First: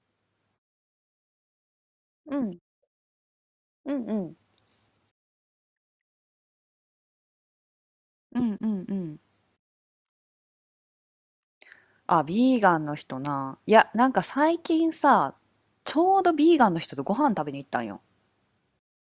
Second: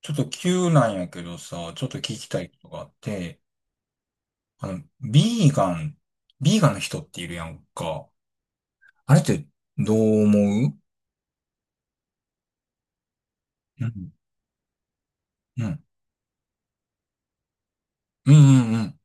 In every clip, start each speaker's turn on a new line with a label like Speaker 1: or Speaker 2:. Speaker 1: ちょっと急なんやけどさ、ちょっと聞き
Speaker 2: う
Speaker 1: たいこ
Speaker 2: ん、
Speaker 1: とがあって、
Speaker 2: うんうん。
Speaker 1: あの、ビーガン、ビーガンの人っているやんか。
Speaker 2: うんうんう
Speaker 1: あ
Speaker 2: ん。
Speaker 1: れってどう思う？
Speaker 2: あ、ビーガンの人な。い
Speaker 1: う
Speaker 2: や、な
Speaker 1: ん、
Speaker 2: んか最近さ、
Speaker 1: うん、
Speaker 2: ちょうどビーガンの人とご飯食べに行ったんよ。
Speaker 1: うん、うん、うん、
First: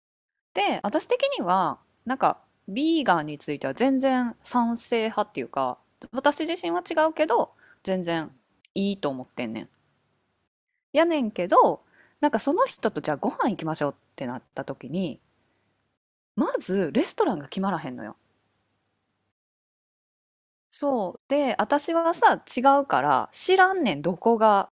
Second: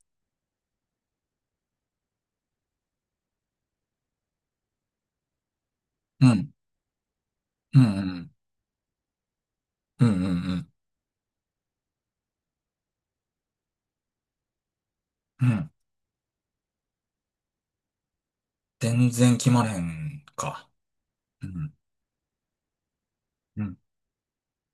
Speaker 2: で、私的には、なんか、ビーガンについては全然賛成派っていうか、
Speaker 1: う
Speaker 2: 私
Speaker 1: ん、
Speaker 2: 自身は違うけど、
Speaker 1: うん、う
Speaker 2: 全
Speaker 1: ん、
Speaker 2: 然いいと思ってんねん。
Speaker 1: うん、うん、
Speaker 2: やねんけど、なんかその人とじゃあご飯行きましょうってなった時に、
Speaker 1: うん。
Speaker 2: まずレストランが決まらへんのよ。
Speaker 1: 全然決まれへんか。
Speaker 2: そう。
Speaker 1: う
Speaker 2: で、
Speaker 1: ん、
Speaker 2: 私はさ、違うから、知
Speaker 1: う
Speaker 2: ら
Speaker 1: ん。
Speaker 2: んねん、どこが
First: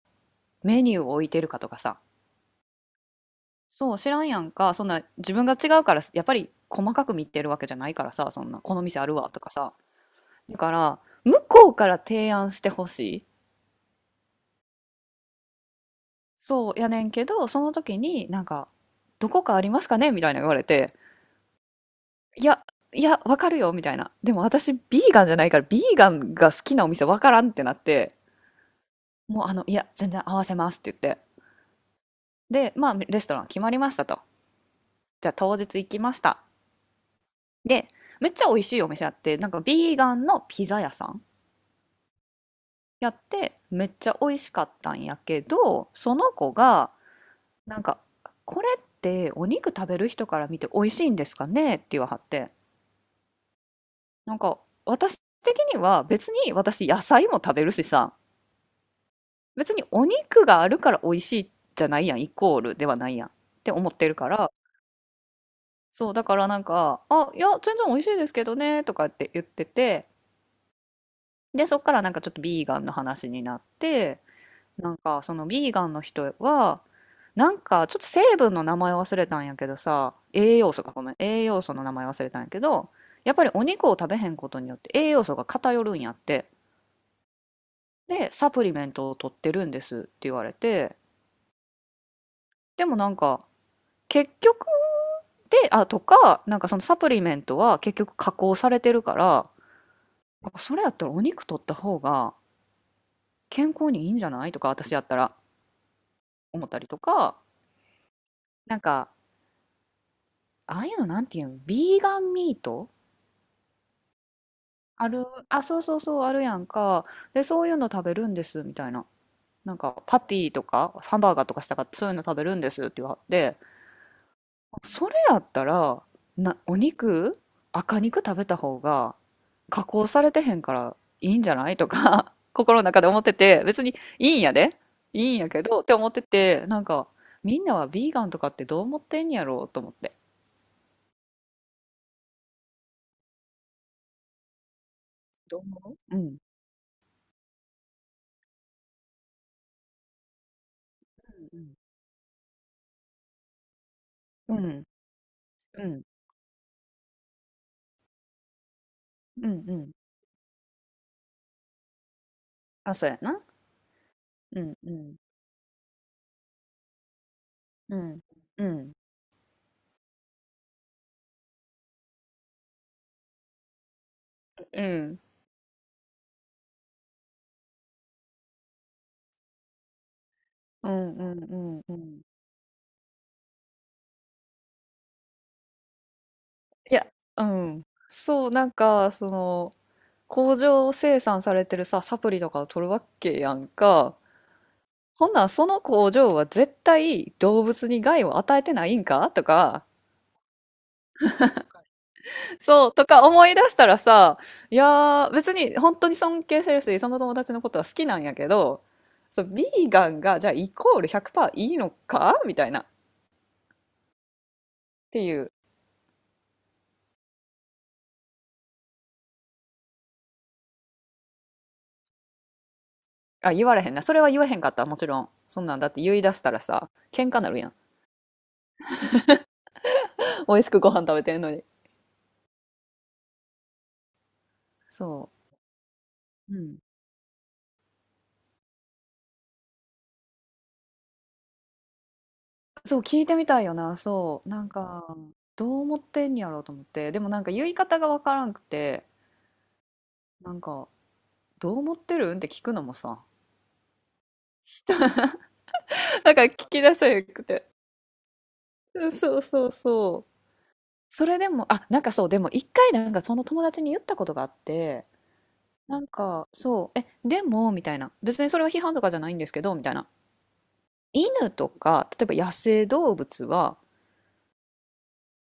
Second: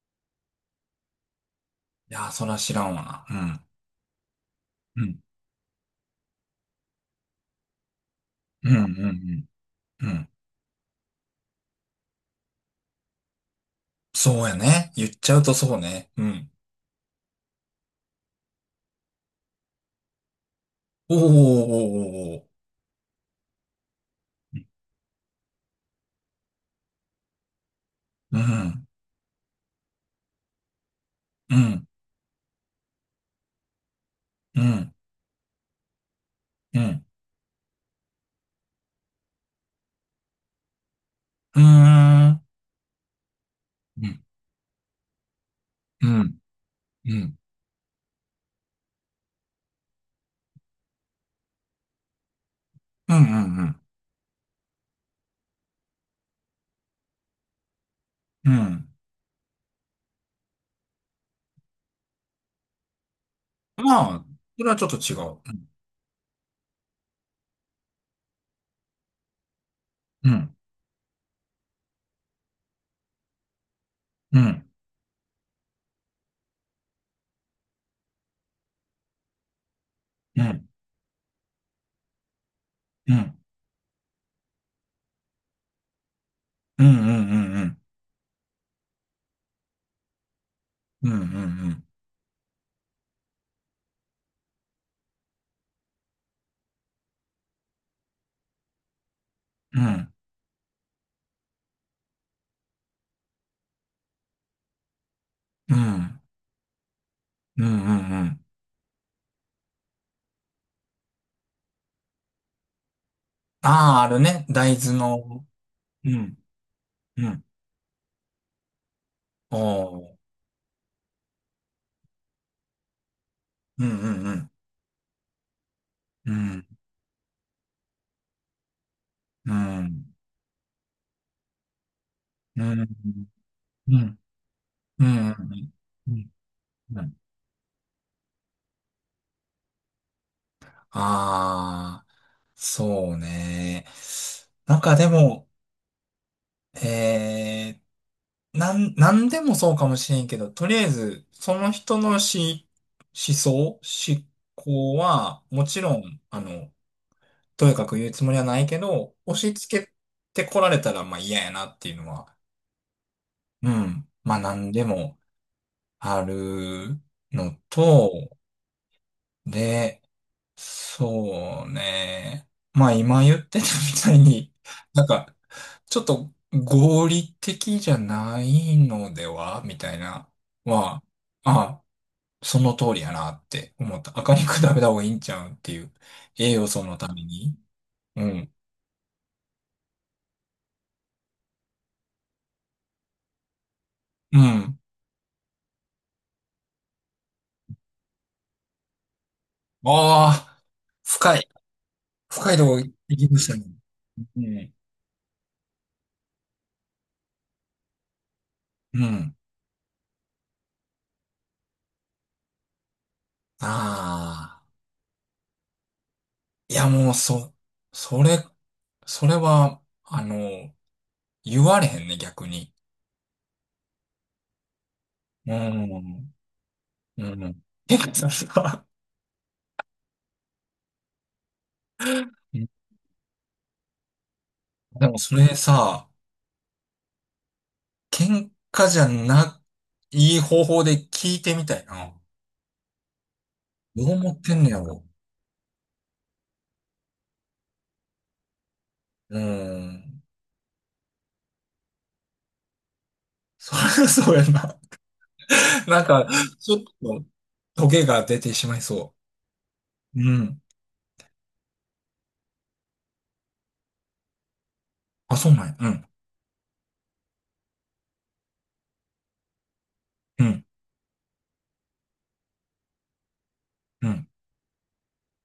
Speaker 2: メニューを置いてるかとかさ、
Speaker 1: いやー、そら知らんわな。う
Speaker 2: そう知らんやんか、そん
Speaker 1: ん、
Speaker 2: な、
Speaker 1: うん、
Speaker 2: 自分が違うからやっぱり細かく見てるわけじゃないからさ、そんな
Speaker 1: うん、
Speaker 2: こ
Speaker 1: う
Speaker 2: の
Speaker 1: ん、
Speaker 2: 店あ
Speaker 1: う
Speaker 2: るわと
Speaker 1: ん
Speaker 2: かさ、
Speaker 1: うん。うん、
Speaker 2: だから向こうから提案してほしい。
Speaker 1: そうやね。言っちゃうとそうね。うん。
Speaker 2: そうやねんけど、その時になんか「どこかありますかね？」みたいな言われて
Speaker 1: おーおーおーおーお
Speaker 2: 「い
Speaker 1: ー。
Speaker 2: やいやわかるよ」みたいな、でも私ビーガンじゃないからビーガンが好きなお店わからんってなって、
Speaker 1: うん、
Speaker 2: もうあの、いや全然合わせますって言って、
Speaker 1: うん、うん、
Speaker 2: でまあレストラン決まりましたと。
Speaker 1: うん、
Speaker 2: じゃあ当日行きました。で、めっちゃ美味しいお店あって、なんかビーガンのピザ屋さん
Speaker 1: うーん。
Speaker 2: やって、めっ
Speaker 1: う
Speaker 2: ちゃ
Speaker 1: ん
Speaker 2: 美味しかったんやけど、
Speaker 1: う
Speaker 2: その
Speaker 1: ん、
Speaker 2: 子が、
Speaker 1: うん、
Speaker 2: なんか、これってお肉食べる人から見て美味しいんですかねって言わはって、
Speaker 1: うん、うん、うん。
Speaker 2: なんか、私的には別に私野菜も食べるしさ、
Speaker 1: うん、
Speaker 2: 別にお肉があるから美味しいじゃないやん、イコールではないやんって思って
Speaker 1: ま
Speaker 2: る
Speaker 1: あ、
Speaker 2: から、
Speaker 1: それはちょっと違う。
Speaker 2: そう、だからなんか、あ、いや、全然美味しいですけどね、とかって言ってて、
Speaker 1: うん、
Speaker 2: で、そっからなんかちょっとビーガンの話になって、
Speaker 1: うん、
Speaker 2: なんかそのビーガンの人はなんかちょっと成分の名前忘れたんやけどさ、
Speaker 1: う
Speaker 2: 栄
Speaker 1: ん、
Speaker 2: 養素か、ごめん、栄養素の名前忘れたんやけど、
Speaker 1: う
Speaker 2: や
Speaker 1: ん、
Speaker 2: っぱりお肉を食べへんことによって栄養素が偏るんやって、
Speaker 1: うん、うん、うん、うん、
Speaker 2: でサプリメントを取ってるんですって言われて、
Speaker 1: うん、うん、
Speaker 2: でもなんか結局で、あとかなんかそのサプリメントは結局加工されてるから、
Speaker 1: うん、うん、
Speaker 2: あそれやったらお肉取った方が健康にいいんじゃないとか私やったら
Speaker 1: うん、
Speaker 2: 思ったりとか。
Speaker 1: うん、うん。
Speaker 2: なんか、ああいうのなんていうの、ビーガンミート。
Speaker 1: ああ、あるね。大豆
Speaker 2: ある、
Speaker 1: の。
Speaker 2: あ、そうそう
Speaker 1: う
Speaker 2: そう、あ
Speaker 1: ん、
Speaker 2: るやんか。
Speaker 1: う
Speaker 2: で、
Speaker 1: ん。
Speaker 2: そういうの食べるんです、みたいな。
Speaker 1: お
Speaker 2: なんか、
Speaker 1: ー。
Speaker 2: パティとか、ハンバーガーとかしたかった、そういうの食べるんですって言われて、
Speaker 1: うん、うん、うん、
Speaker 2: それやったら、
Speaker 1: う
Speaker 2: な、
Speaker 1: ん、
Speaker 2: お肉、赤肉食べた方が、
Speaker 1: う
Speaker 2: 加工
Speaker 1: ん、
Speaker 2: されてへんからいいんじゃないとか、
Speaker 1: うん、
Speaker 2: 心
Speaker 1: う
Speaker 2: の
Speaker 1: ん、
Speaker 2: 中で思ってて、別
Speaker 1: うん、
Speaker 2: に
Speaker 1: うん、
Speaker 2: いいんやで、いいんやけど、って思
Speaker 1: う
Speaker 2: って
Speaker 1: ん、
Speaker 2: て、なん
Speaker 1: う
Speaker 2: か、
Speaker 1: ん。
Speaker 2: みんなはビーガンとかってどう思ってんやろうと思って。
Speaker 1: ああ、そうね。なんかでも、
Speaker 2: どう思う、うん。
Speaker 1: えーなんでもそうかもしれんけど、とりあえず、そ
Speaker 2: う
Speaker 1: の
Speaker 2: ん。
Speaker 1: 人の思想、思
Speaker 2: うん。
Speaker 1: 考は、もち
Speaker 2: う
Speaker 1: ろ
Speaker 2: ん。
Speaker 1: ん、とやかく言うつもりはないけど、押
Speaker 2: う
Speaker 1: し
Speaker 2: んう
Speaker 1: 付
Speaker 2: ん。
Speaker 1: けてこられたら、まあ嫌やなっていうのは、
Speaker 2: あ、そうやな。
Speaker 1: うん、まあな
Speaker 2: う
Speaker 1: ん
Speaker 2: ん
Speaker 1: で
Speaker 2: うん。
Speaker 1: もあるの
Speaker 2: うん。
Speaker 1: と、
Speaker 2: うん。
Speaker 1: で、そうね。まあ今言ってたみたいに、
Speaker 2: う
Speaker 1: なん
Speaker 2: ん。
Speaker 1: か、ちょっと合理的じゃないのではみたいな、
Speaker 2: う
Speaker 1: は、
Speaker 2: んうんうん
Speaker 1: あ
Speaker 2: うん。
Speaker 1: その通りやなって思った。赤肉食べた方がいいんちゃうんっていう。栄養素
Speaker 2: い
Speaker 1: の
Speaker 2: や、
Speaker 1: ため
Speaker 2: う
Speaker 1: に。
Speaker 2: ん。
Speaker 1: う
Speaker 2: そう、
Speaker 1: ん。
Speaker 2: なんか、その、工場生産されてるさ、サプリとかを取るわけやんか。
Speaker 1: うん。
Speaker 2: ほんならその工場は絶対動物に害を与えてないんかとか、
Speaker 1: ああ、深い。深いとこ
Speaker 2: そ
Speaker 1: 行
Speaker 2: う、とか
Speaker 1: きま
Speaker 2: 思
Speaker 1: し
Speaker 2: い
Speaker 1: た
Speaker 2: 出
Speaker 1: ね。
Speaker 2: したらさ、
Speaker 1: うん。
Speaker 2: いやー、別に本当に尊敬してるし、その友達のことは好きなんやけど、
Speaker 1: うん。
Speaker 2: そう、ビーガンがじゃあイコール100%いいのかみたいな、っ
Speaker 1: ああ。
Speaker 2: ていう。
Speaker 1: いやもう、それ、それは、言われへんね、逆に。
Speaker 2: あ、言われへんな。それは言わへんかった、もちろん。
Speaker 1: う
Speaker 2: そんなんだって言い
Speaker 1: ん。
Speaker 2: 出したらさ、
Speaker 1: う
Speaker 2: 喧嘩なる
Speaker 1: ん。
Speaker 2: やん。
Speaker 1: てかさ、
Speaker 2: 美味しくご飯食べてんのに。
Speaker 1: うん。 でも
Speaker 2: そ
Speaker 1: それさ、
Speaker 2: う。うん。
Speaker 1: 喧嘩じゃない方法で聞いてみたいな。
Speaker 2: そう、聞いてみたいよな。
Speaker 1: どう思っ
Speaker 2: そう。
Speaker 1: て
Speaker 2: な
Speaker 1: んね
Speaker 2: ん
Speaker 1: やろ。
Speaker 2: か、どう思ってんやろうと思って。でもなんか言い方がわからんくて、
Speaker 1: うん。
Speaker 2: なんか、どう思ってるんって聞くのもさ、
Speaker 1: そりゃそうやな。なんか、
Speaker 2: なんか聞
Speaker 1: ちょ
Speaker 2: き
Speaker 1: っ
Speaker 2: 出せへ
Speaker 1: と、
Speaker 2: んくて。
Speaker 1: トゲが出てしまい
Speaker 2: うん
Speaker 1: そ
Speaker 2: そうそう
Speaker 1: う。
Speaker 2: そう。
Speaker 1: うん。
Speaker 2: それでも、あ、なんかそう、でも一回なんかその友達に言ったことがあって、
Speaker 1: あ、そうなんや。う
Speaker 2: な
Speaker 1: ん。
Speaker 2: んか、そう、え、でも、みたいな。別にそれは批判とかじゃないんですけど、みたいな。
Speaker 1: うん。
Speaker 2: 犬とか、例えば野生動物は、
Speaker 1: うん。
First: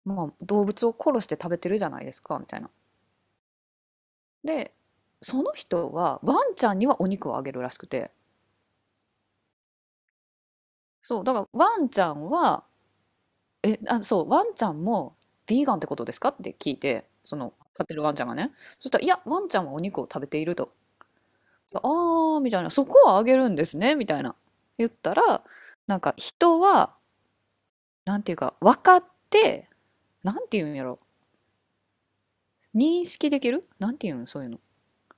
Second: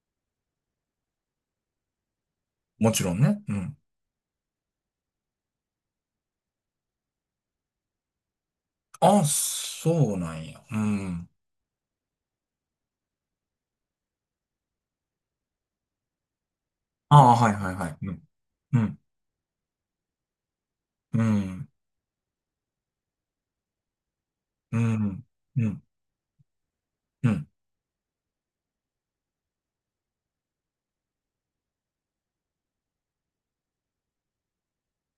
Speaker 2: まあ、動物を殺して食べてるじゃないですか、みたいな。
Speaker 1: もちろんね。うん。
Speaker 2: で、その人はワンちゃんにはお肉をあげるらしくて、
Speaker 1: あ、そうなんや。う
Speaker 2: そう、
Speaker 1: ん。
Speaker 2: だからワンちゃんは、え、あ、そう、ワンちゃんもビーガンってことですかって聞いて、
Speaker 1: あ
Speaker 2: そ
Speaker 1: あ、は
Speaker 2: の
Speaker 1: いはい
Speaker 2: 飼っ
Speaker 1: は
Speaker 2: て
Speaker 1: い。
Speaker 2: る
Speaker 1: う
Speaker 2: ワンちゃん
Speaker 1: ん。
Speaker 2: がね。
Speaker 1: う
Speaker 2: そした
Speaker 1: ん。
Speaker 2: ら、いや、ワンちゃんはお肉を食べていると。
Speaker 1: うん。
Speaker 2: ああー、みたいな、そこはあげるんですね、みたいな。
Speaker 1: う
Speaker 2: 言った
Speaker 1: ん。
Speaker 2: ら、
Speaker 1: うん。
Speaker 2: なんか人は、
Speaker 1: うん。
Speaker 2: なんていうか、分かって、なんていうんやろ、認識できるなんていうん、そういうの。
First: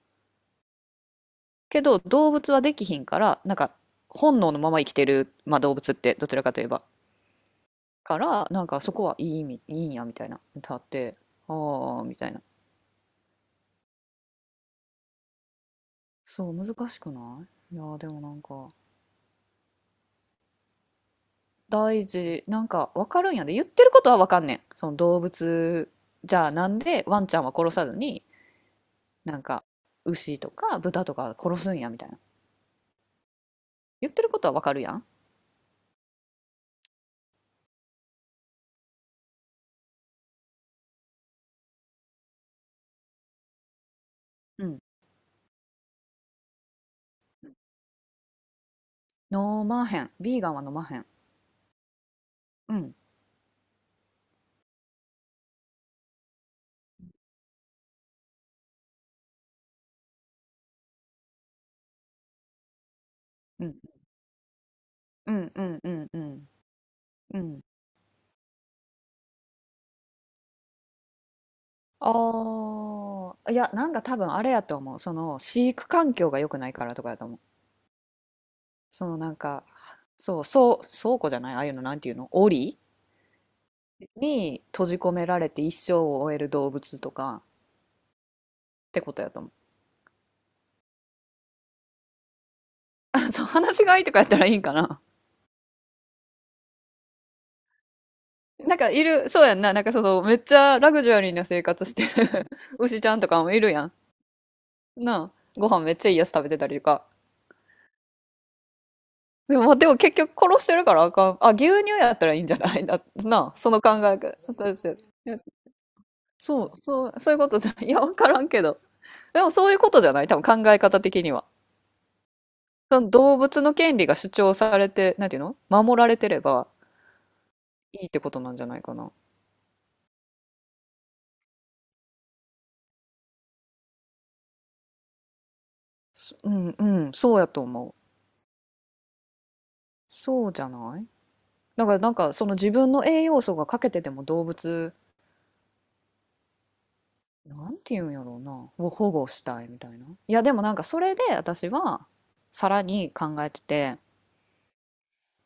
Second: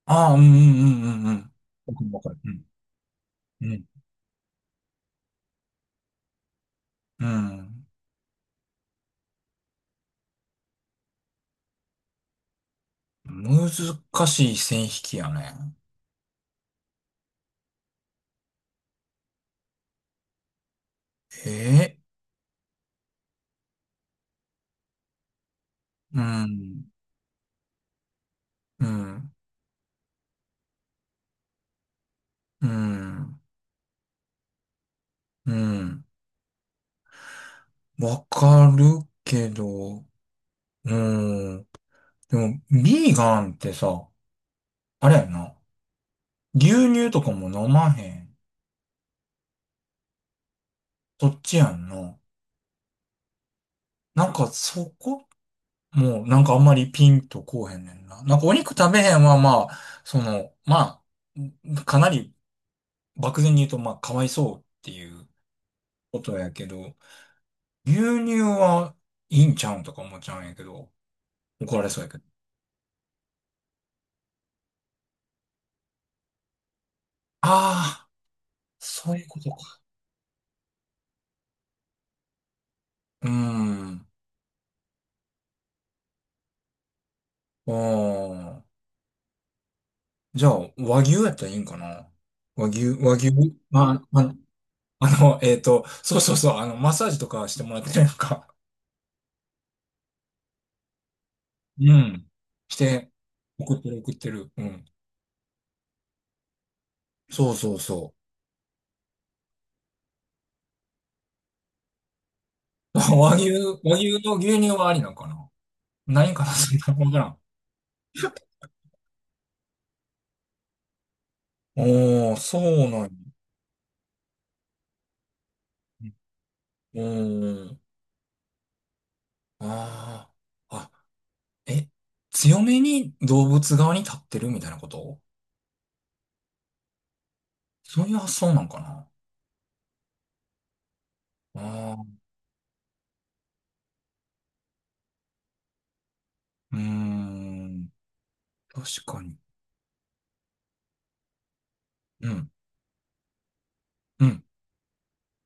Speaker 1: ああ、うんうんうんうんうん、
Speaker 2: けど
Speaker 1: 僕もわか
Speaker 2: 動物は
Speaker 1: る。
Speaker 2: できひんからなんか本能のまま生きてる、まあ、動物ってどちらかといえば
Speaker 1: うん。うん。
Speaker 2: からなんかそこはいい意味いいんやみたいな歌って、ああみたいな。
Speaker 1: うん。難しい線引きやね。
Speaker 2: そう難しくない、いやーでもなんか
Speaker 1: ええ、
Speaker 2: 大事なんか分かるんやで、言ってることは分かんねん、その動物、
Speaker 1: う
Speaker 2: じゃあなん
Speaker 1: ん。
Speaker 2: でワンちゃんは殺さずに
Speaker 1: うん。
Speaker 2: なんか牛とか豚とか殺すんやみたいな、
Speaker 1: うん。
Speaker 2: 言ってることは分かるやん。
Speaker 1: うん。わかるけど、うん。でも、ビーガンってさ、
Speaker 2: うん。
Speaker 1: あれやな。牛乳とかも飲まへん。
Speaker 2: 飲まへん、ビーガンは飲まへん。
Speaker 1: そっちやんな。
Speaker 2: うん。
Speaker 1: なんかそこもうなんかあんまりピンとこうへんねんな。なんかお肉食べへんはまあ、その、まあ、かなり漠然に
Speaker 2: う
Speaker 1: 言う
Speaker 2: ん
Speaker 1: と、まあ、かわいそうっていう
Speaker 2: うんうんうん。う
Speaker 1: こと
Speaker 2: ん
Speaker 1: やけど、
Speaker 2: うん。
Speaker 1: 牛乳はいいんちゃうんとか思っちゃうんやけど、怒られそうやけど。
Speaker 2: ああ、いや、なんか多分あれやと思う。その飼育環境が良くないからとかやと思う。
Speaker 1: ああ、
Speaker 2: そ
Speaker 1: そう
Speaker 2: の
Speaker 1: いう
Speaker 2: なん
Speaker 1: こと
Speaker 2: か、
Speaker 1: か。
Speaker 2: そう、そう倉庫じゃない、ああいうのなんていうの、檻
Speaker 1: うーん。
Speaker 2: に閉じ込められて一生を終える動物とか
Speaker 1: あ
Speaker 2: っ
Speaker 1: あ。
Speaker 2: てことやと思う。
Speaker 1: じゃあ、和牛やったらいいんかな。和牛、和牛、
Speaker 2: あ、そう、話が
Speaker 1: ま
Speaker 2: いいとか
Speaker 1: あ、
Speaker 2: やったらいいんかな。
Speaker 1: そうそうそう、マッサージとかしてもらってるやんか。
Speaker 2: なんかいる、そうやんな。なんかそのめっちゃラグジュアリーな生活
Speaker 1: う
Speaker 2: して
Speaker 1: ん。
Speaker 2: る
Speaker 1: し
Speaker 2: 牛ち
Speaker 1: て、
Speaker 2: ゃんとかもいる
Speaker 1: 送っ
Speaker 2: や
Speaker 1: て
Speaker 2: ん。
Speaker 1: る送ってる。うん。
Speaker 2: なあ、ご飯めっちゃいいやつ食べてたりとか。
Speaker 1: そうそうそ
Speaker 2: でも、でも結局殺してるからあかん。あ、牛乳やったらいいんじゃない
Speaker 1: う。
Speaker 2: だな、その考
Speaker 1: 和
Speaker 2: え
Speaker 1: 牛の
Speaker 2: 方。
Speaker 1: 牛乳
Speaker 2: 私
Speaker 1: はあ
Speaker 2: い
Speaker 1: りなんか
Speaker 2: や、
Speaker 1: な。ないんかな。
Speaker 2: そ
Speaker 1: そ
Speaker 2: う、
Speaker 1: んな、
Speaker 2: そ
Speaker 1: わ
Speaker 2: う、
Speaker 1: から
Speaker 2: そうい
Speaker 1: ん。
Speaker 2: うことじゃ、いや、わからんけど。でもそういうことじゃない多分考え方的には。
Speaker 1: おー、そう
Speaker 2: そ
Speaker 1: なん
Speaker 2: の動物の権利が主張されて、なんていうの、守られてれば
Speaker 1: や。うん。
Speaker 2: いいってことなんじゃないかな。
Speaker 1: ああ。え、強めに動物側に立ってるみたいなこと、
Speaker 2: そう、んうん、そうやと思う。
Speaker 1: そういう発想なんかな。
Speaker 2: そうじゃない、だか
Speaker 1: あ
Speaker 2: ら
Speaker 1: あ
Speaker 2: な
Speaker 1: ー、
Speaker 2: んかその自分の栄養素が欠けてても動物、
Speaker 1: うー
Speaker 2: なんて
Speaker 1: ん。
Speaker 2: 言うんやろうな、を
Speaker 1: 確
Speaker 2: 保
Speaker 1: か
Speaker 2: 護
Speaker 1: に。
Speaker 2: したいみたいな。いやでもなんかそれで私は
Speaker 1: うん。
Speaker 2: さらに考えてて、
Speaker 1: うん。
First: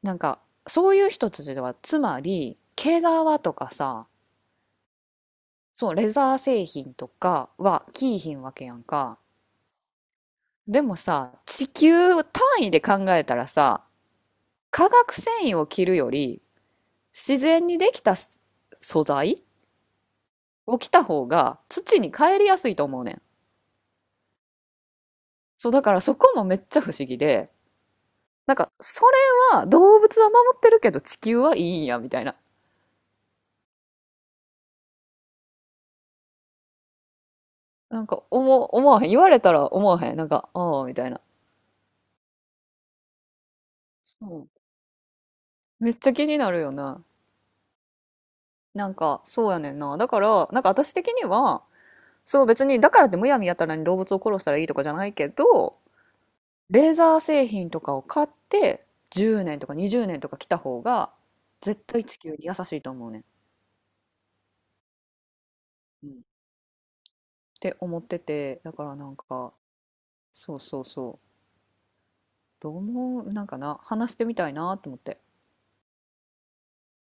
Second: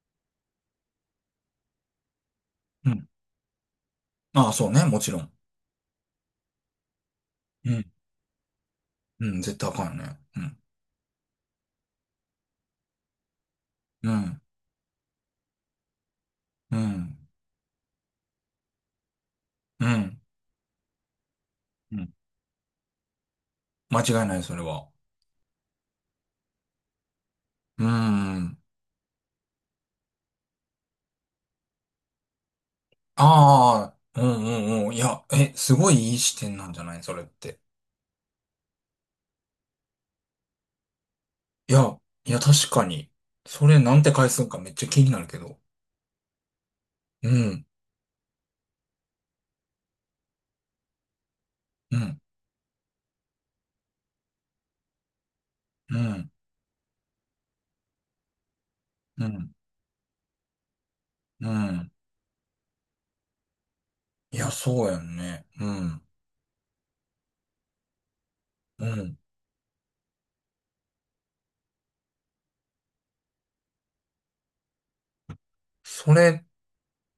Speaker 2: なんか、そういう人たちではつまり
Speaker 1: う
Speaker 2: 毛皮
Speaker 1: ん。
Speaker 2: とかさ、
Speaker 1: ああ、そうね。もちろん。
Speaker 2: そうレザー製品とか
Speaker 1: う
Speaker 2: は
Speaker 1: ん。
Speaker 2: 着いひんわけやんか。
Speaker 1: うん。絶対あかんよね。うん。
Speaker 2: でもさ地球単位で考えたらさ、
Speaker 1: うん。
Speaker 2: 化学繊維を着るより
Speaker 1: うん。
Speaker 2: 自然にできたす素材
Speaker 1: うん。
Speaker 2: を着た方が
Speaker 1: う
Speaker 2: 土
Speaker 1: ん、
Speaker 2: に帰りやすいと思うねん。
Speaker 1: 間違いない、それは。
Speaker 2: そうだからそこもめっちゃ不思議で、
Speaker 1: うー
Speaker 2: なん
Speaker 1: ん。
Speaker 2: か、それは動物は守ってるけど地球はいいんや、みたいな。
Speaker 1: ああ、うんうんうん。いや、え、すごいいい視点なんじゃないそれって。
Speaker 2: なんか、思わへん。言われたら思わへん。なんか、ああ、みたいな。
Speaker 1: いや、いや、確かに。それなんて返す
Speaker 2: そ
Speaker 1: んかめっちゃ気になるけど。
Speaker 2: う。めっちゃ気になるよな。
Speaker 1: うん、
Speaker 2: なんか、そうやねんな。だから、なんか私的には、
Speaker 1: うん、
Speaker 2: そう別に、だからってむやみやたらに動物を殺したらいいとかじゃないけど、
Speaker 1: うん、
Speaker 2: レーザー製品とかを買って、
Speaker 1: う
Speaker 2: 10
Speaker 1: ん、
Speaker 2: 年とか20年とか来た方が、
Speaker 1: う
Speaker 2: 絶
Speaker 1: ん。
Speaker 2: 対地球に優しいと思うねん。
Speaker 1: いや、そうやんね。うん、
Speaker 2: うん、って思ってて、だか
Speaker 1: う
Speaker 2: らな
Speaker 1: ん。
Speaker 2: んか、そうそうそう。どう思う、なんかな、話してみたいなと思って。
Speaker 1: それ、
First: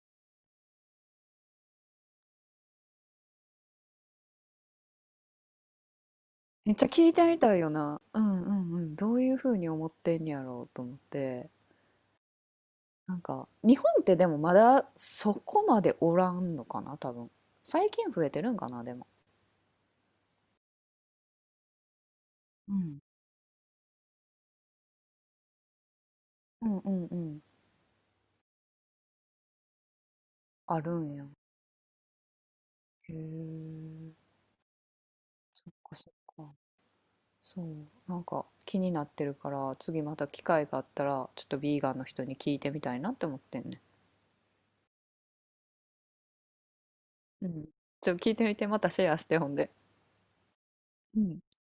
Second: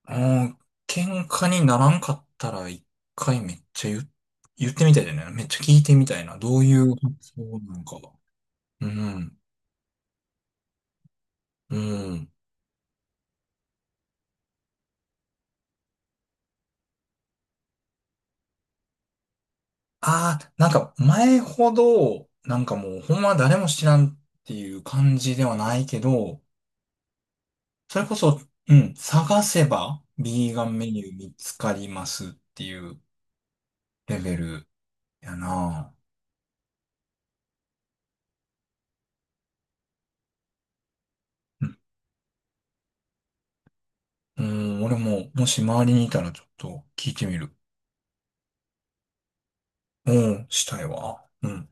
Speaker 1: うん、喧嘩にならんかったら一回めっちゃ言う、言ってみたいだよね。めっちゃ聞いてみたいな。どう
Speaker 2: め
Speaker 1: い
Speaker 2: っちゃ
Speaker 1: う発
Speaker 2: 聞いてみ
Speaker 1: 想
Speaker 2: たいよ
Speaker 1: なのか。
Speaker 2: な。うんうんう
Speaker 1: う
Speaker 2: ん。どういう
Speaker 1: ん、
Speaker 2: ふうに思ってんやろうと思って。
Speaker 1: うん。
Speaker 2: なんか、日本ってでもまだそこまでおらんのかな、多分。最近増えてるんかな、でも。
Speaker 1: ああ、なんか前ほど、なん
Speaker 2: う
Speaker 1: かも
Speaker 2: ん。
Speaker 1: うほんま誰も知らんっていう感じではないけど、
Speaker 2: うんうんうん。
Speaker 1: それこそ、うん、探せば、ビーガン
Speaker 2: あ
Speaker 1: メ
Speaker 2: る
Speaker 1: ニュ
Speaker 2: ん
Speaker 1: ー
Speaker 2: や。
Speaker 1: 見つかりますっていう
Speaker 2: へえ。
Speaker 1: レベルや
Speaker 2: そっか
Speaker 1: な。
Speaker 2: そっか。そう。なんか気になってるから、次また機会があったら、ちょっと
Speaker 1: う
Speaker 2: ビ
Speaker 1: ん、
Speaker 2: ーガンの人に聞いてみたいなって思ってんね。
Speaker 1: うん、俺も、もし周りにいたらちょっと聞いてみ
Speaker 2: う
Speaker 1: る。
Speaker 2: ん。ちょっと聞いてみて、またシェアしてほんで。
Speaker 1: うん、したい
Speaker 2: う
Speaker 1: わ。
Speaker 2: ん。
Speaker 1: うん。